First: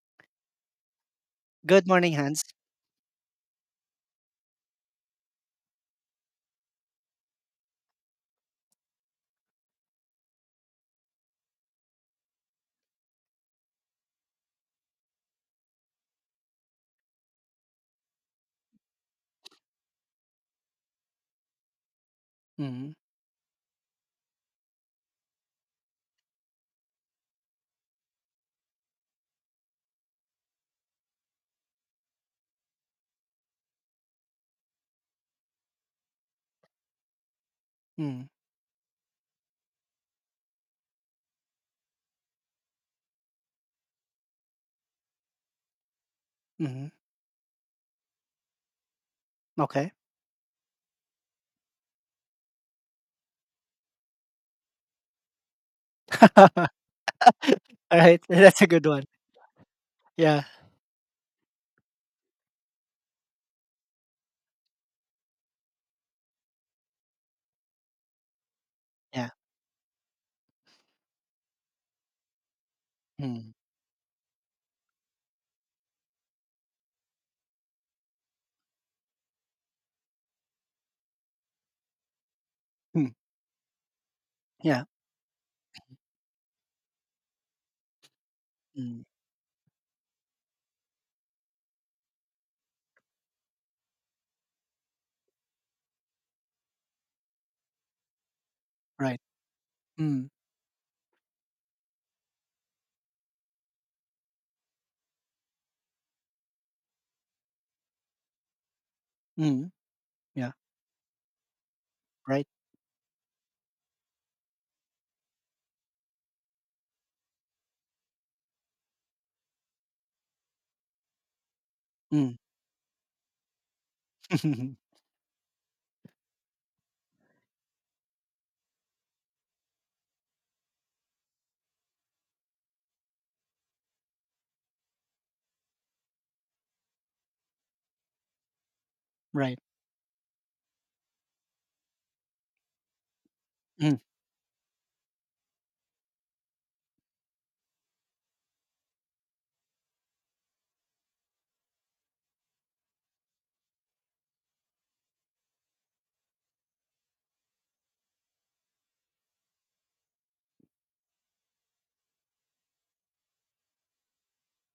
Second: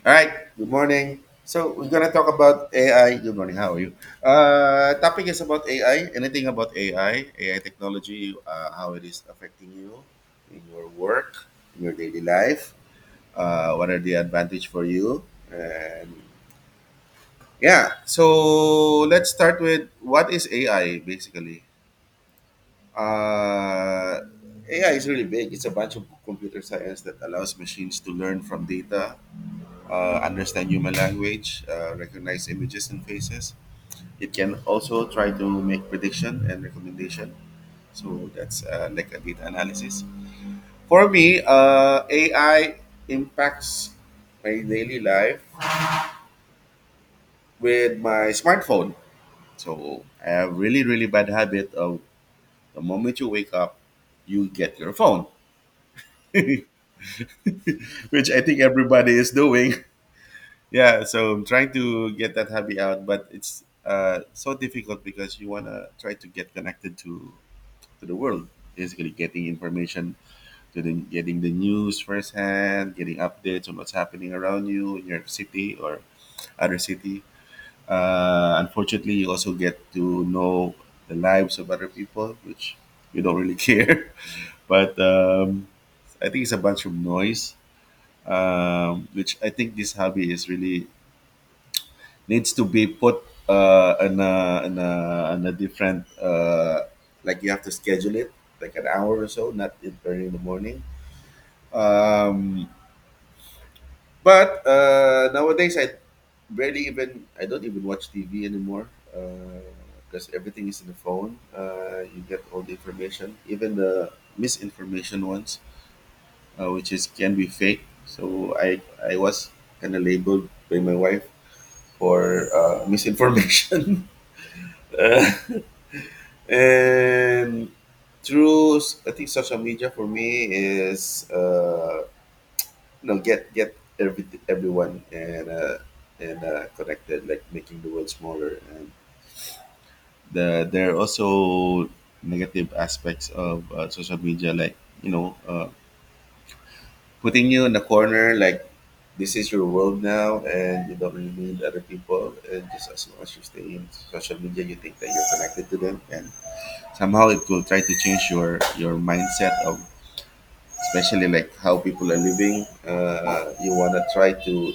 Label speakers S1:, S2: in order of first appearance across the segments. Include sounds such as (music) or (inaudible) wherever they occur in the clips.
S1: All right. Good morning. So
S2: Good
S1: we're gonna
S2: morning,
S1: talk
S2: Hands?
S1: about AI. Good morning. How are you? Topic is about AI. Anything about AI technology, how it is affecting you in your work, in your daily life. What are the advantage for you? And yeah. So let's start with what is AI basically.
S2: Mhm.
S1: Uh, AI is really big. It's a bunch of computer science that allows machines to learn from data, understand human language, recognize images and faces. It can also try to make prediction and recommendation. So
S2: Mm.
S1: that's like a data analysis. For me, AI impacts my daily life
S2: Mhm.
S1: with my smartphone.
S2: Okay.
S1: So I have really, really bad habit of the moment you wake up, you get your phone, (laughs) which
S2: (laughs) Alright, (laughs)
S1: I think
S2: that's a good one.
S1: everybody is doing.
S2: Yeah,
S1: Yeah, so I'm trying to get that hobby out, but it's so difficult because you want to try to get connected to the world, basically
S2: yeah.
S1: getting information, to the getting the news firsthand, getting
S2: Mm.
S1: updates on what's happening around you in your city or other city. Unfortunately, you also get to know the lives of other people which
S2: Mm.
S1: you don't really (laughs) care,
S2: Yeah.
S1: but I think it's a bunch of noise.
S2: Mm.
S1: Which I think this hobby is really needs to be put in, a different, like you have to schedule it, like an hour
S2: Right.
S1: or so, not in early
S2: Mm.
S1: in the morning. Um, but Nowadays, I don't even watch TV anymore
S2: Mm.
S1: because
S2: Yeah.
S1: everything is in the phone. You get
S2: Right.
S1: all the information, even the misinformation ones, which is can be fake. So I was kind of labeled by my wife
S2: Mm.
S1: for misinformation.
S2: (laughs)
S1: (laughs) And I think social media for me is you know get every everyone and connected, like making the world smaller. And
S2: Right.
S1: the, there are also negative aspects of
S2: Mm.
S1: social media, like you know uh, putting you in a corner, like this is your world now, and you don't really need other people. And just as long as you stay in social media, you think that you're connected to them, and somehow it will try to change your mindset of, especially, like how people are living. You want to try to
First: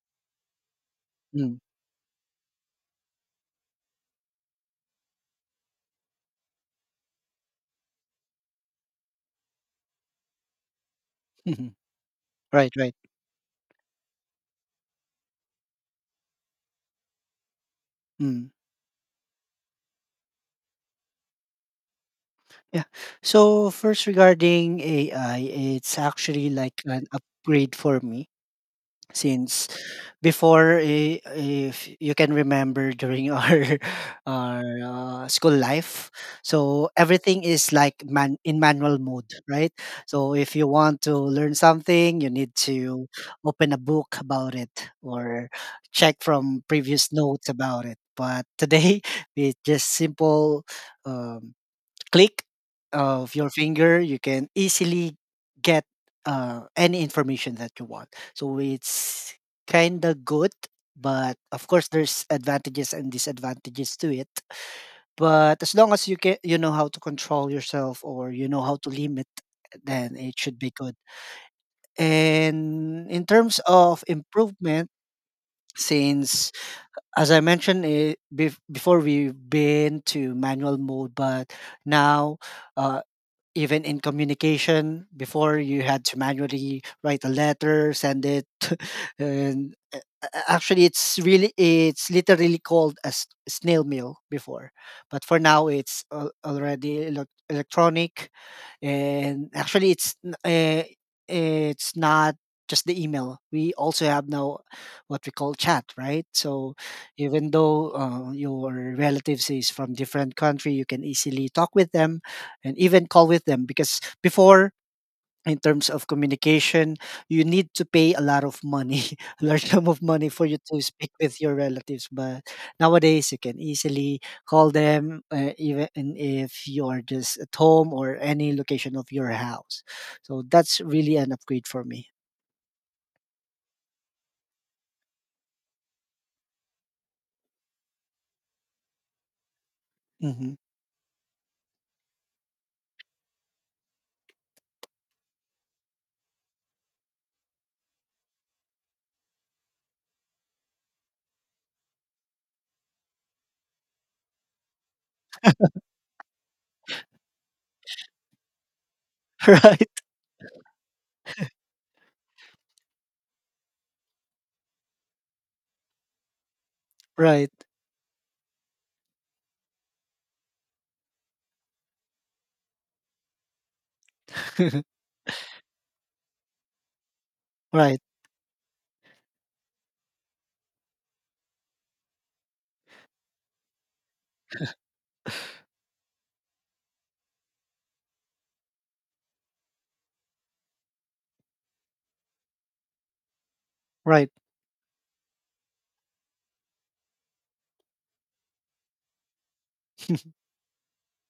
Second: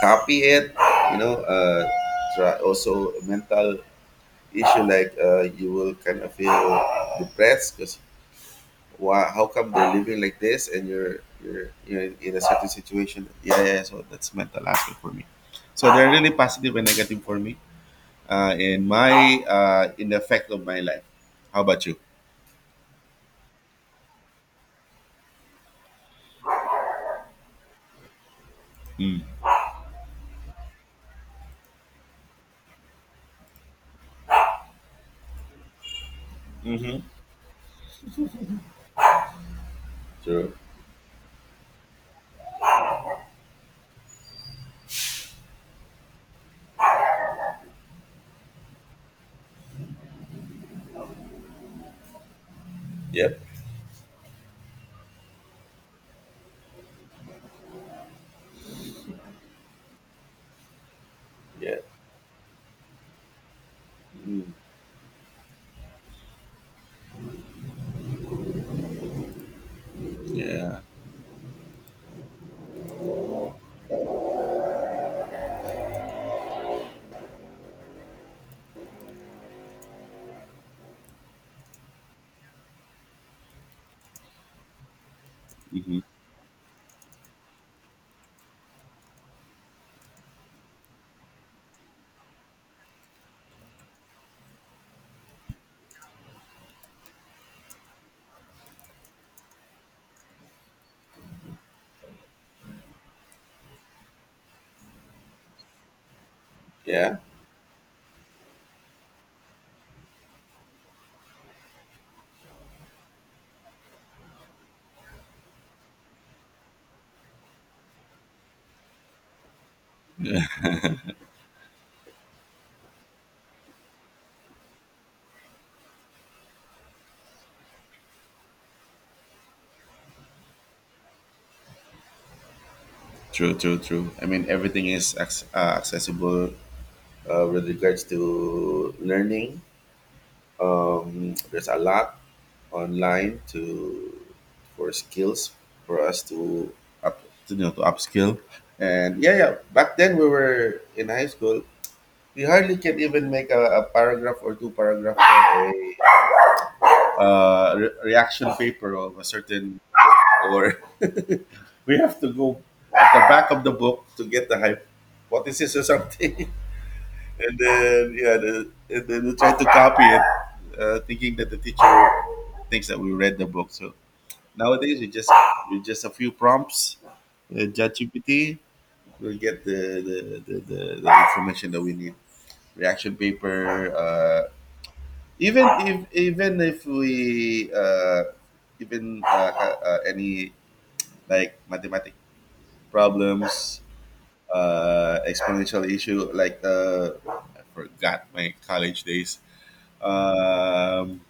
S1: copy it, you know.
S2: Mm.
S1: Uh, try also mental issue, like you will kind of feel depressed because why? How come they're living like this and you're
S2: (laughs)
S1: you're
S2: Mhm.
S1: you're in a certain
S2: Right, right.
S1: situation? Yeah, yeah, yeah, so that's mental aspect for me. So they're really positive and negative for me.
S2: Mm.
S1: In the effect of my life. How about you?
S2: Yeah. So first regarding AI, it's actually like an upgrade for me
S1: Mm.
S2: since if you can remember during our (laughs) our school life, so
S1: Mm-hmm.
S2: everything is like manual mode, right? So
S1: True.
S2: if you want to learn something, you need to open a book about it or check from previous notes about it, but today (laughs) it's just simple, um, click of
S1: Yep.
S2: your finger, you can easily get any information that you want. So it's kind of good, but of
S1: Yeah.
S2: course there's advantages and disadvantages to it.
S1: Mm.
S2: But as long as you can, you know how to control yourself or you know how to limit, then it should be
S1: Yeah.
S2: good. And in terms of improvement, since as I mentioned before, we've been to manual mode, but now, uh, even in communication before, you
S1: Mhm.
S2: had to manually write a letter, send it, (laughs) and actually it's literally called a snail mail before, but for now it's already electronic. And actually it's not just the email, we also have now what we call chat, right? So
S1: Yeah,
S2: even though your relatives is from different country, you can easily talk with them and even call with them, because before, in terms of communication, you need to pay a lot of money, (laughs) a large sum of money for you to speak with your relatives, but nowadays you can easily call them, even if you are just at home or any location of your house. So that's really an upgrade for me.
S1: true, true, true. I mean, everything is accessible with regards to learning.
S2: Hmm.
S1: There's a lot online to, for skills for us to up, to, you know, to upskill. And yeah, yeah. Back then we were in high school. We hardly can even make a paragraph or two paragraph for a reaction paper of a
S2: (laughs)
S1: certain
S2: Right,
S1: or (laughs) we have to go at the back of the book to get the hype. What is hypothesis or something. (laughs)
S2: right.
S1: And then yeah, the, and then they tried to copy it, thinking that the teacher thinks that we read the book. So
S2: (laughs)
S1: nowadays we just a few prompts,
S2: Right,
S1: ChatGPT, we'll get the information that we need. Reaction paper, even if we even ha- any like mathematic problems,
S2: right,
S1: exponential issue, like I forgot my college days. um,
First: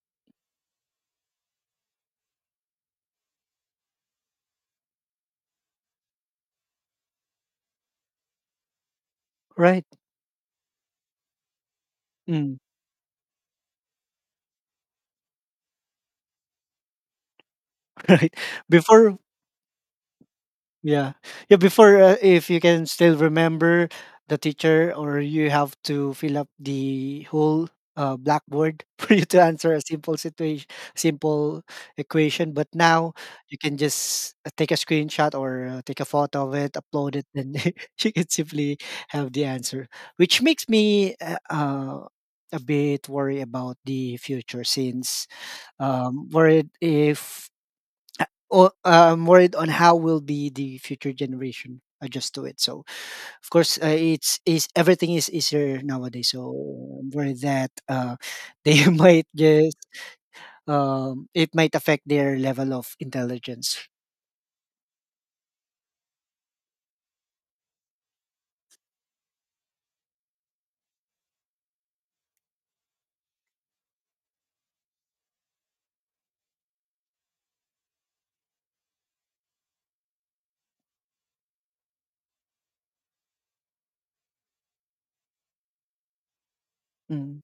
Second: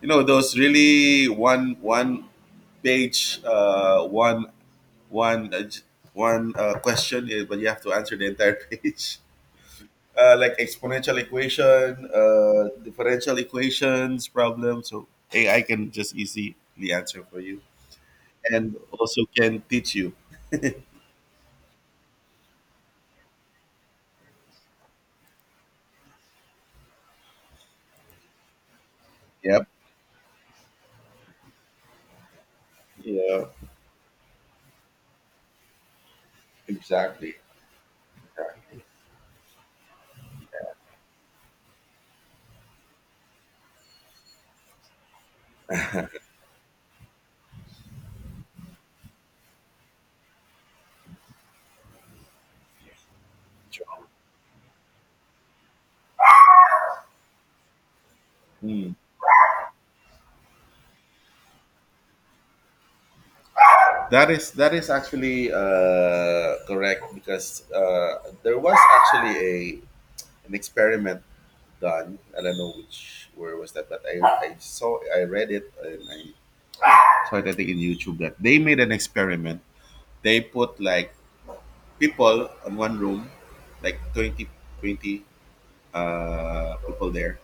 S1: you know those really one page, one one j- one question, but you have to answer the entire (laughs) page,
S2: right.
S1: like exponential equation,
S2: Mm.
S1: differential equations problem. So AI can just easily answer for you
S2: (laughs) Right
S1: and
S2: before.
S1: also can teach you.
S2: Yeah. Yeah, before, if you can still remember, the teacher or you have to fill up the whole blackboard (laughs) for you to
S1: Yep.
S2: answer a simple situation, simple equation, but now
S1: Yeah.
S2: you can just take a screenshot or take a photo of it, upload it,
S1: Exactly.
S2: and (laughs) you can simply
S1: Exactly.
S2: have the answer, which makes me a bit worried about the future, since worried if, am worried on how will be the future generation adjust to it. So of course, it's is everything is easier nowadays. So I'm worried that (laughs) they
S1: Hmm.
S2: might just, it might affect their level of intelligence.
S1: That is actually correct because there was actually an experiment done. I don't know which where was that, but I saw I read it and I saw it, I think in YouTube, that they made an experiment. They put like people on one room, like 20 people there
S2: Mm.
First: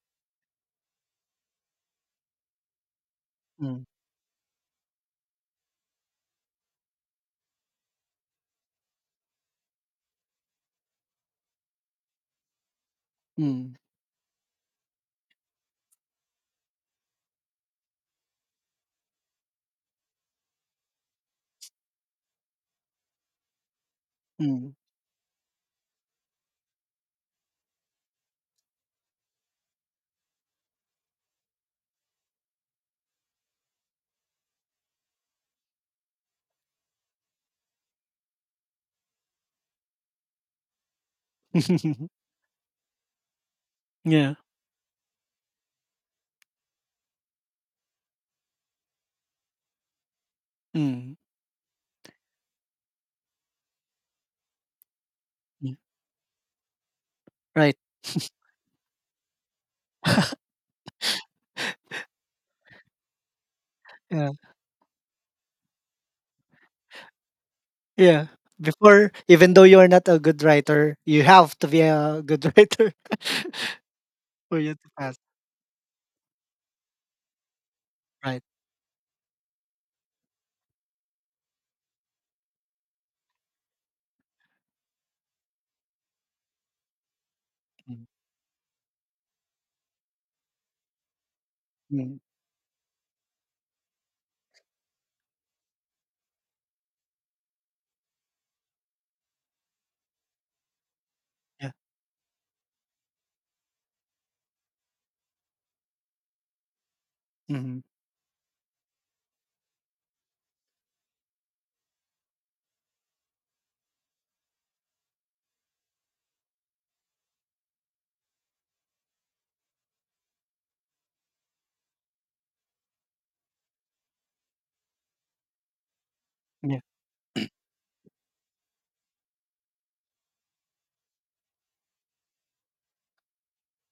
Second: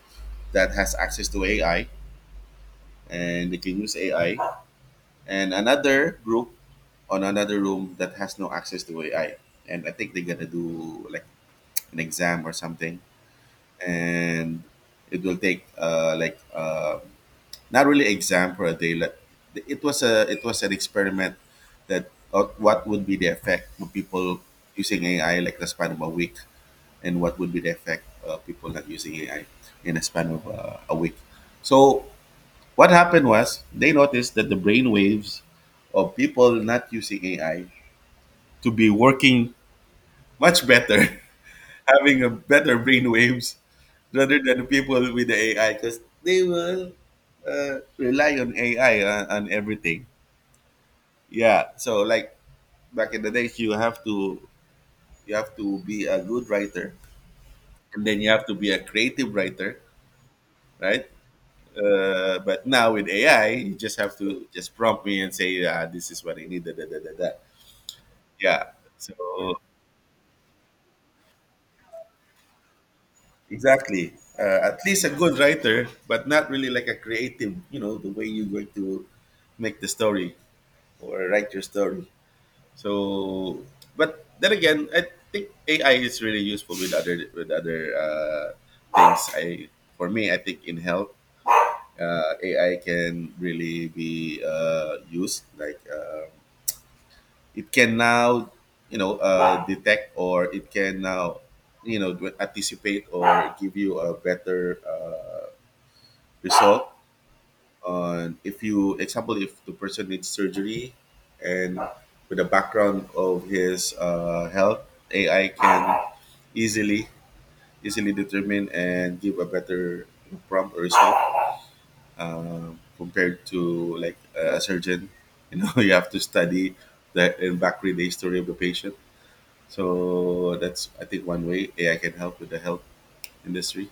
S1: that has access to AI, and they can
S2: Mm.
S1: use AI, and another group on another room that has no access to AI. And I think they're gonna do like an exam or something,
S2: Mm.
S1: and it will take not really exam for a day. Like, it was a it was an experiment that of what would be the effect of people
S2: Mm.
S1: using AI like the span of a week, and what would be the effect of people not using AI in a span of a week. So what happened was they noticed that the brain waves of people not using AI to be working much better, (laughs)
S2: (laughs)
S1: having a better brain waves
S2: Yeah.
S1: rather than people with the AI because they will rely on AI on everything.
S2: Mm.
S1: Yeah. So like back in the days, you have
S2: Yeah.
S1: to be a good writer,
S2: Right.
S1: and then you have to be a creative writer, right? But now with AI, you just have
S2: Yeah.
S1: to just prompt me and say, ah, this is what I need. Da, da, da, da, da.
S2: Yeah.
S1: Yeah.
S2: Before, even
S1: So
S2: though you are not a good writer, you have to be a good (laughs) writer (laughs)
S1: exactly.
S2: for you
S1: At
S2: to
S1: least a
S2: pass.
S1: good writer, but not really like a creative. You know the way
S2: Right.
S1: you're going to make the story or write your story. So, but then again, I think AI is really useful with other
S2: Mm.
S1: things. I For me, I think in health,
S2: Mm.
S1: AI can really be used. Like, um, it can now, you know, detect, or it can now,
S2: Yeah.
S1: you know, anticipate, or give you a better result,
S2: Mhm.
S1: if you, example, if the person needs surgery, and with the background of his health, AI can easily easily determine and give a better prompt or result, compared to like a surgeon, you know. (laughs) You have to study
S2: Yeah,
S1: that and back read the history of the patient. So that's, I think, one way AI can help with the health industry,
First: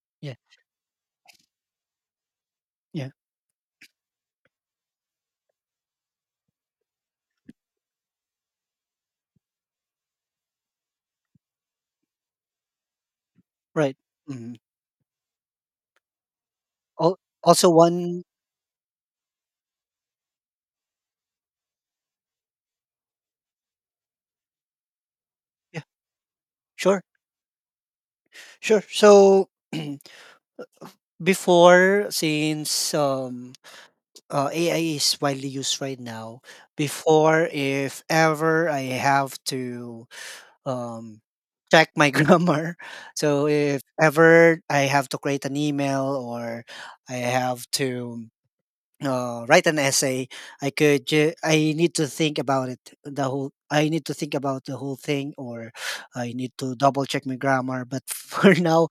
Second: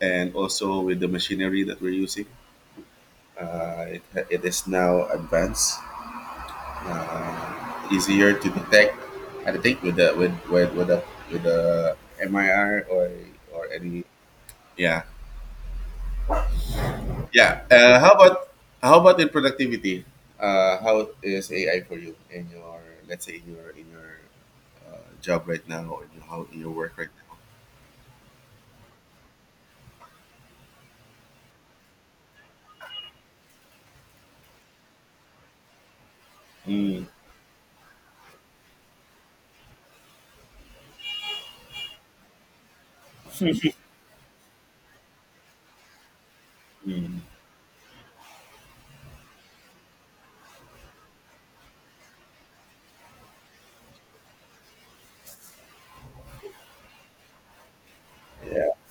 S1: and
S2: yeah,
S1: also with the machinery that we're using.
S2: yeah.
S1: uh, it, it is now advanced, easier to detect. I think with the MIR or
S2: Right.
S1: any.
S2: Mm.
S1: Yeah.
S2: Al
S1: Yeah.
S2: Also one.
S1: How about in productivity? How is AI for you in your, let's say in your job right
S2: Yeah,
S1: now, or in your, how in your work
S2: sure,
S1: right now?
S2: sure. So (clears throat) before, since AI is widely used right now,
S1: Mm,
S2: before, if ever I have to, um, check my (laughs) grammar, so if ever I have to create an email or I
S1: mm,
S2: have to write an essay, I need to think about it the whole I need to think about the whole thing, or I need to double check my grammar, but (laughs) for
S1: yeah,
S2: now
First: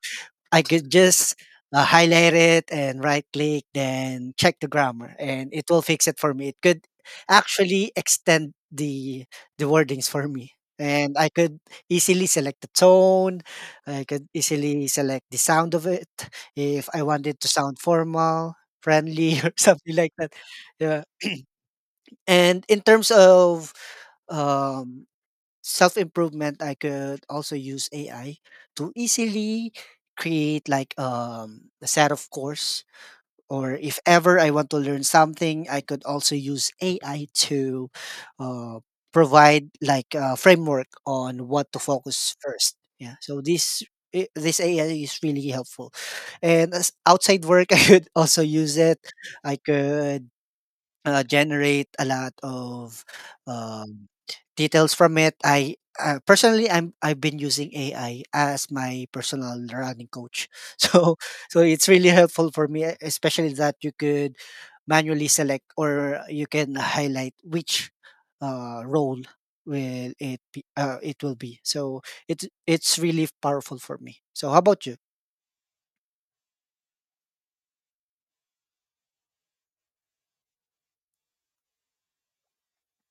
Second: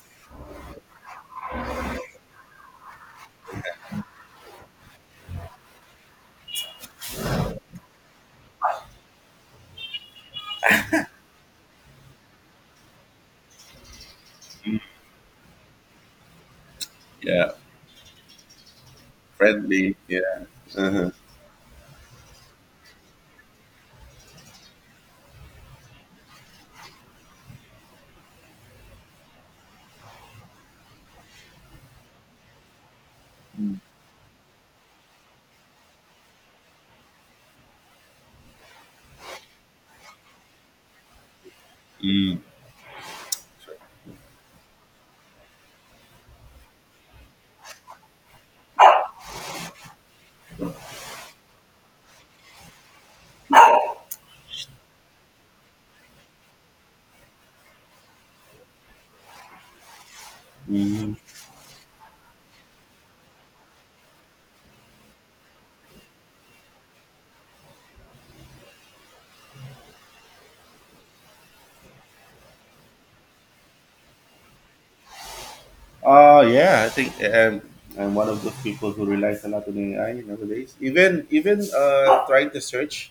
S2: I could just highlight it and right click, then check the grammar, and it will fix it for me. It could actually extend the wordings for me, and I could easily select the tone. I could
S1: mm,
S2: easily select the sound of it if I wanted to
S1: yeah,
S2: sound formal, friendly, (laughs) or something
S1: friendly.
S2: like that.
S1: Yeah.
S2: Yeah.
S1: Uh-huh.
S2: And in terms of um, self improvement, I could also use AI to easily create like a set of course. Or
S1: Mm,
S2: if ever I want to learn something, I could also use AI to uh, provide like a framework on what to focus
S1: mm,
S2: first. Yeah. So this AI is really helpful, and as outside work, (laughs) I could also use it. I could generate a lot of um, details from it. I personally, I'm I've been using AI as my personal running coach, (laughs)
S1: mhm.
S2: so so it's really helpful for me, especially that you could manually select or you can highlight which role it will be. So it's really powerful for me. So how about you?
S1: Yeah, I think, I'm one of those people who relies a lot on AI nowadays. Even trying to search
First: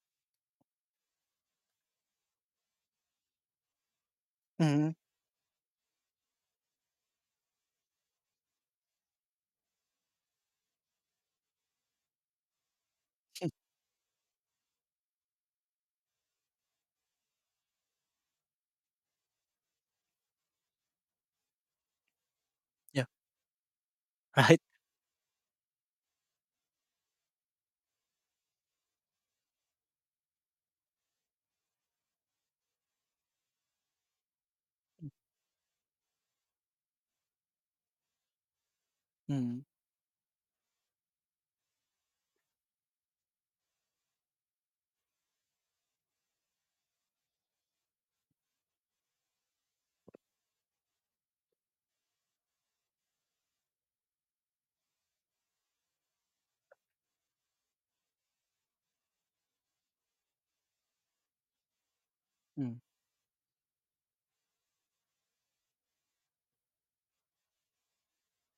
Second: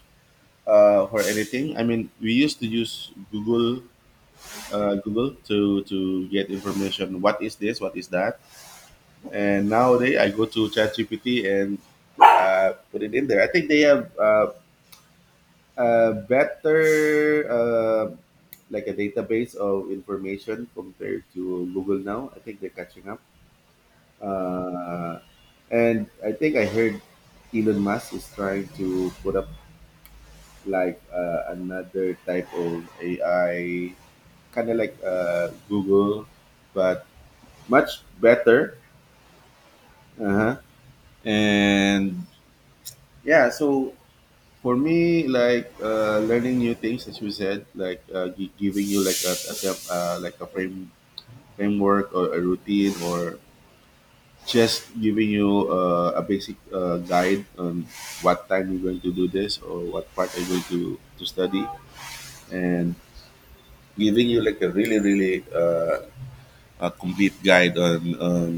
S1: for anything. I mean, we used to use
S2: Hmm.
S1: Google to get information. What is this? What is that? And nowadays, I go to ChatGPT and put it in there. I
S2: (laughs)
S1: think they have a better uh, like a database of information compared to Google now. I think they're
S2: Yeah.
S1: catching up.
S2: Right.
S1: Uh, and I think I heard Elon Musk is trying to put up like another type of AI, kind of like Google, but much better.
S2: Mm.
S1: Uh-huh. And yeah, so for me, like learning new things, as you said, like giving you like a, like a framework or a routine, or just giving you a basic guide on what time you're going to do this or what part you're going to study,
S2: Mm.
S1: and giving you like a really a complete guide on, on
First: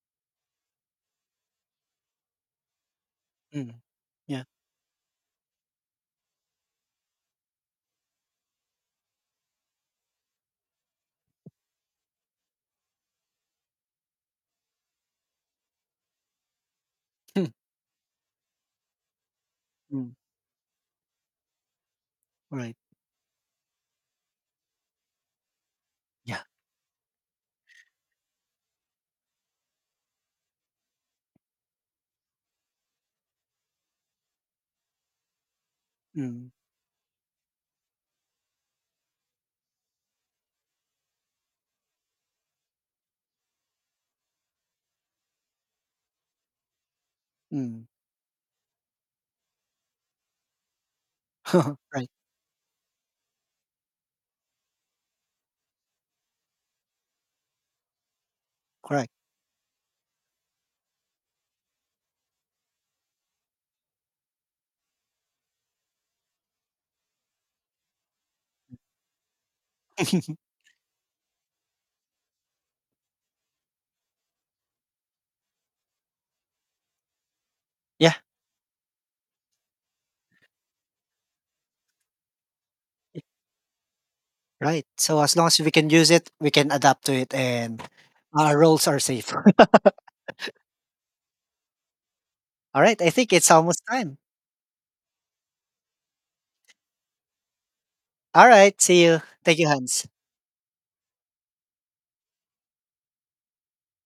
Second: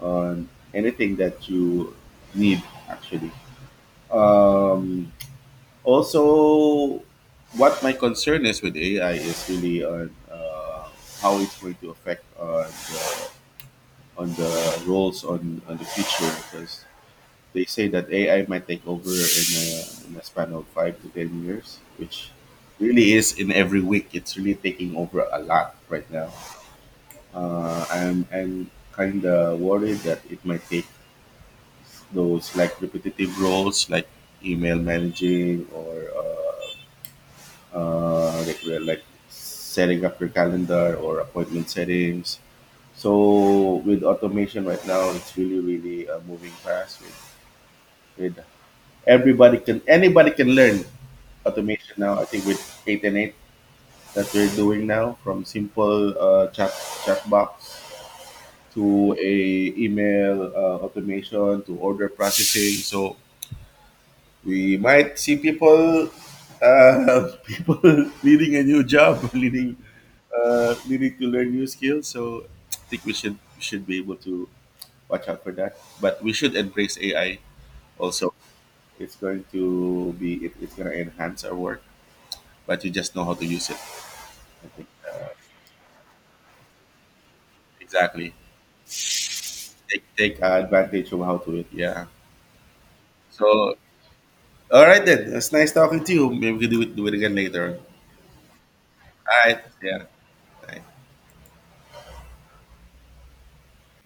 S1: on anything that you need, actually.
S2: Mm. Yeah.
S1: um, Also, what my concern is with AI is really on how it's going to affect the, on the roles on the future, because
S2: (laughs) Mm.
S1: they say that AI might take over
S2: Mm.
S1: in a span of 5 to 10 years, which
S2: Right.
S1: really is in every week. It's really taking over a lot right now.
S2: Yeah.
S1: Uh, I'm kind of worried that it might take those like repetitive roles, like email managing, or
S2: Mm.
S1: like we're like setting up your calendar or appointment settings. So with automation right now, it's really moving fast
S2: Mm.
S1: with everybody can anybody can learn
S2: (laughs)
S1: automation
S2: Right.
S1: now. I think with eight and eight that we're doing now, from simple chat box
S2: Correct.
S1: to a email automation to order processing. So we might see people (laughs) people leading a new job, (laughs) leading
S2: (laughs)
S1: needing to learn new skills. So I think we should be able to watch out for that. But we should embrace AI
S2: Yeah.
S1: also. It's going to be it's going to enhance our work, but you just know how to use it. I
S2: Right.
S1: think.
S2: So as long as we can use it, we can adapt to it, and
S1: Exactly.
S2: our roles are safe. (laughs)
S1: Take advantage of how to it. Yeah.
S2: All right. I think it's
S1: So,
S2: almost time.
S1: all right, then. It's nice talking to you. Maybe we can do it again later.
S2: All right, see you.
S1: All
S2: Thank
S1: right.
S2: you,
S1: Yeah.
S2: Hans.
S1: Bye.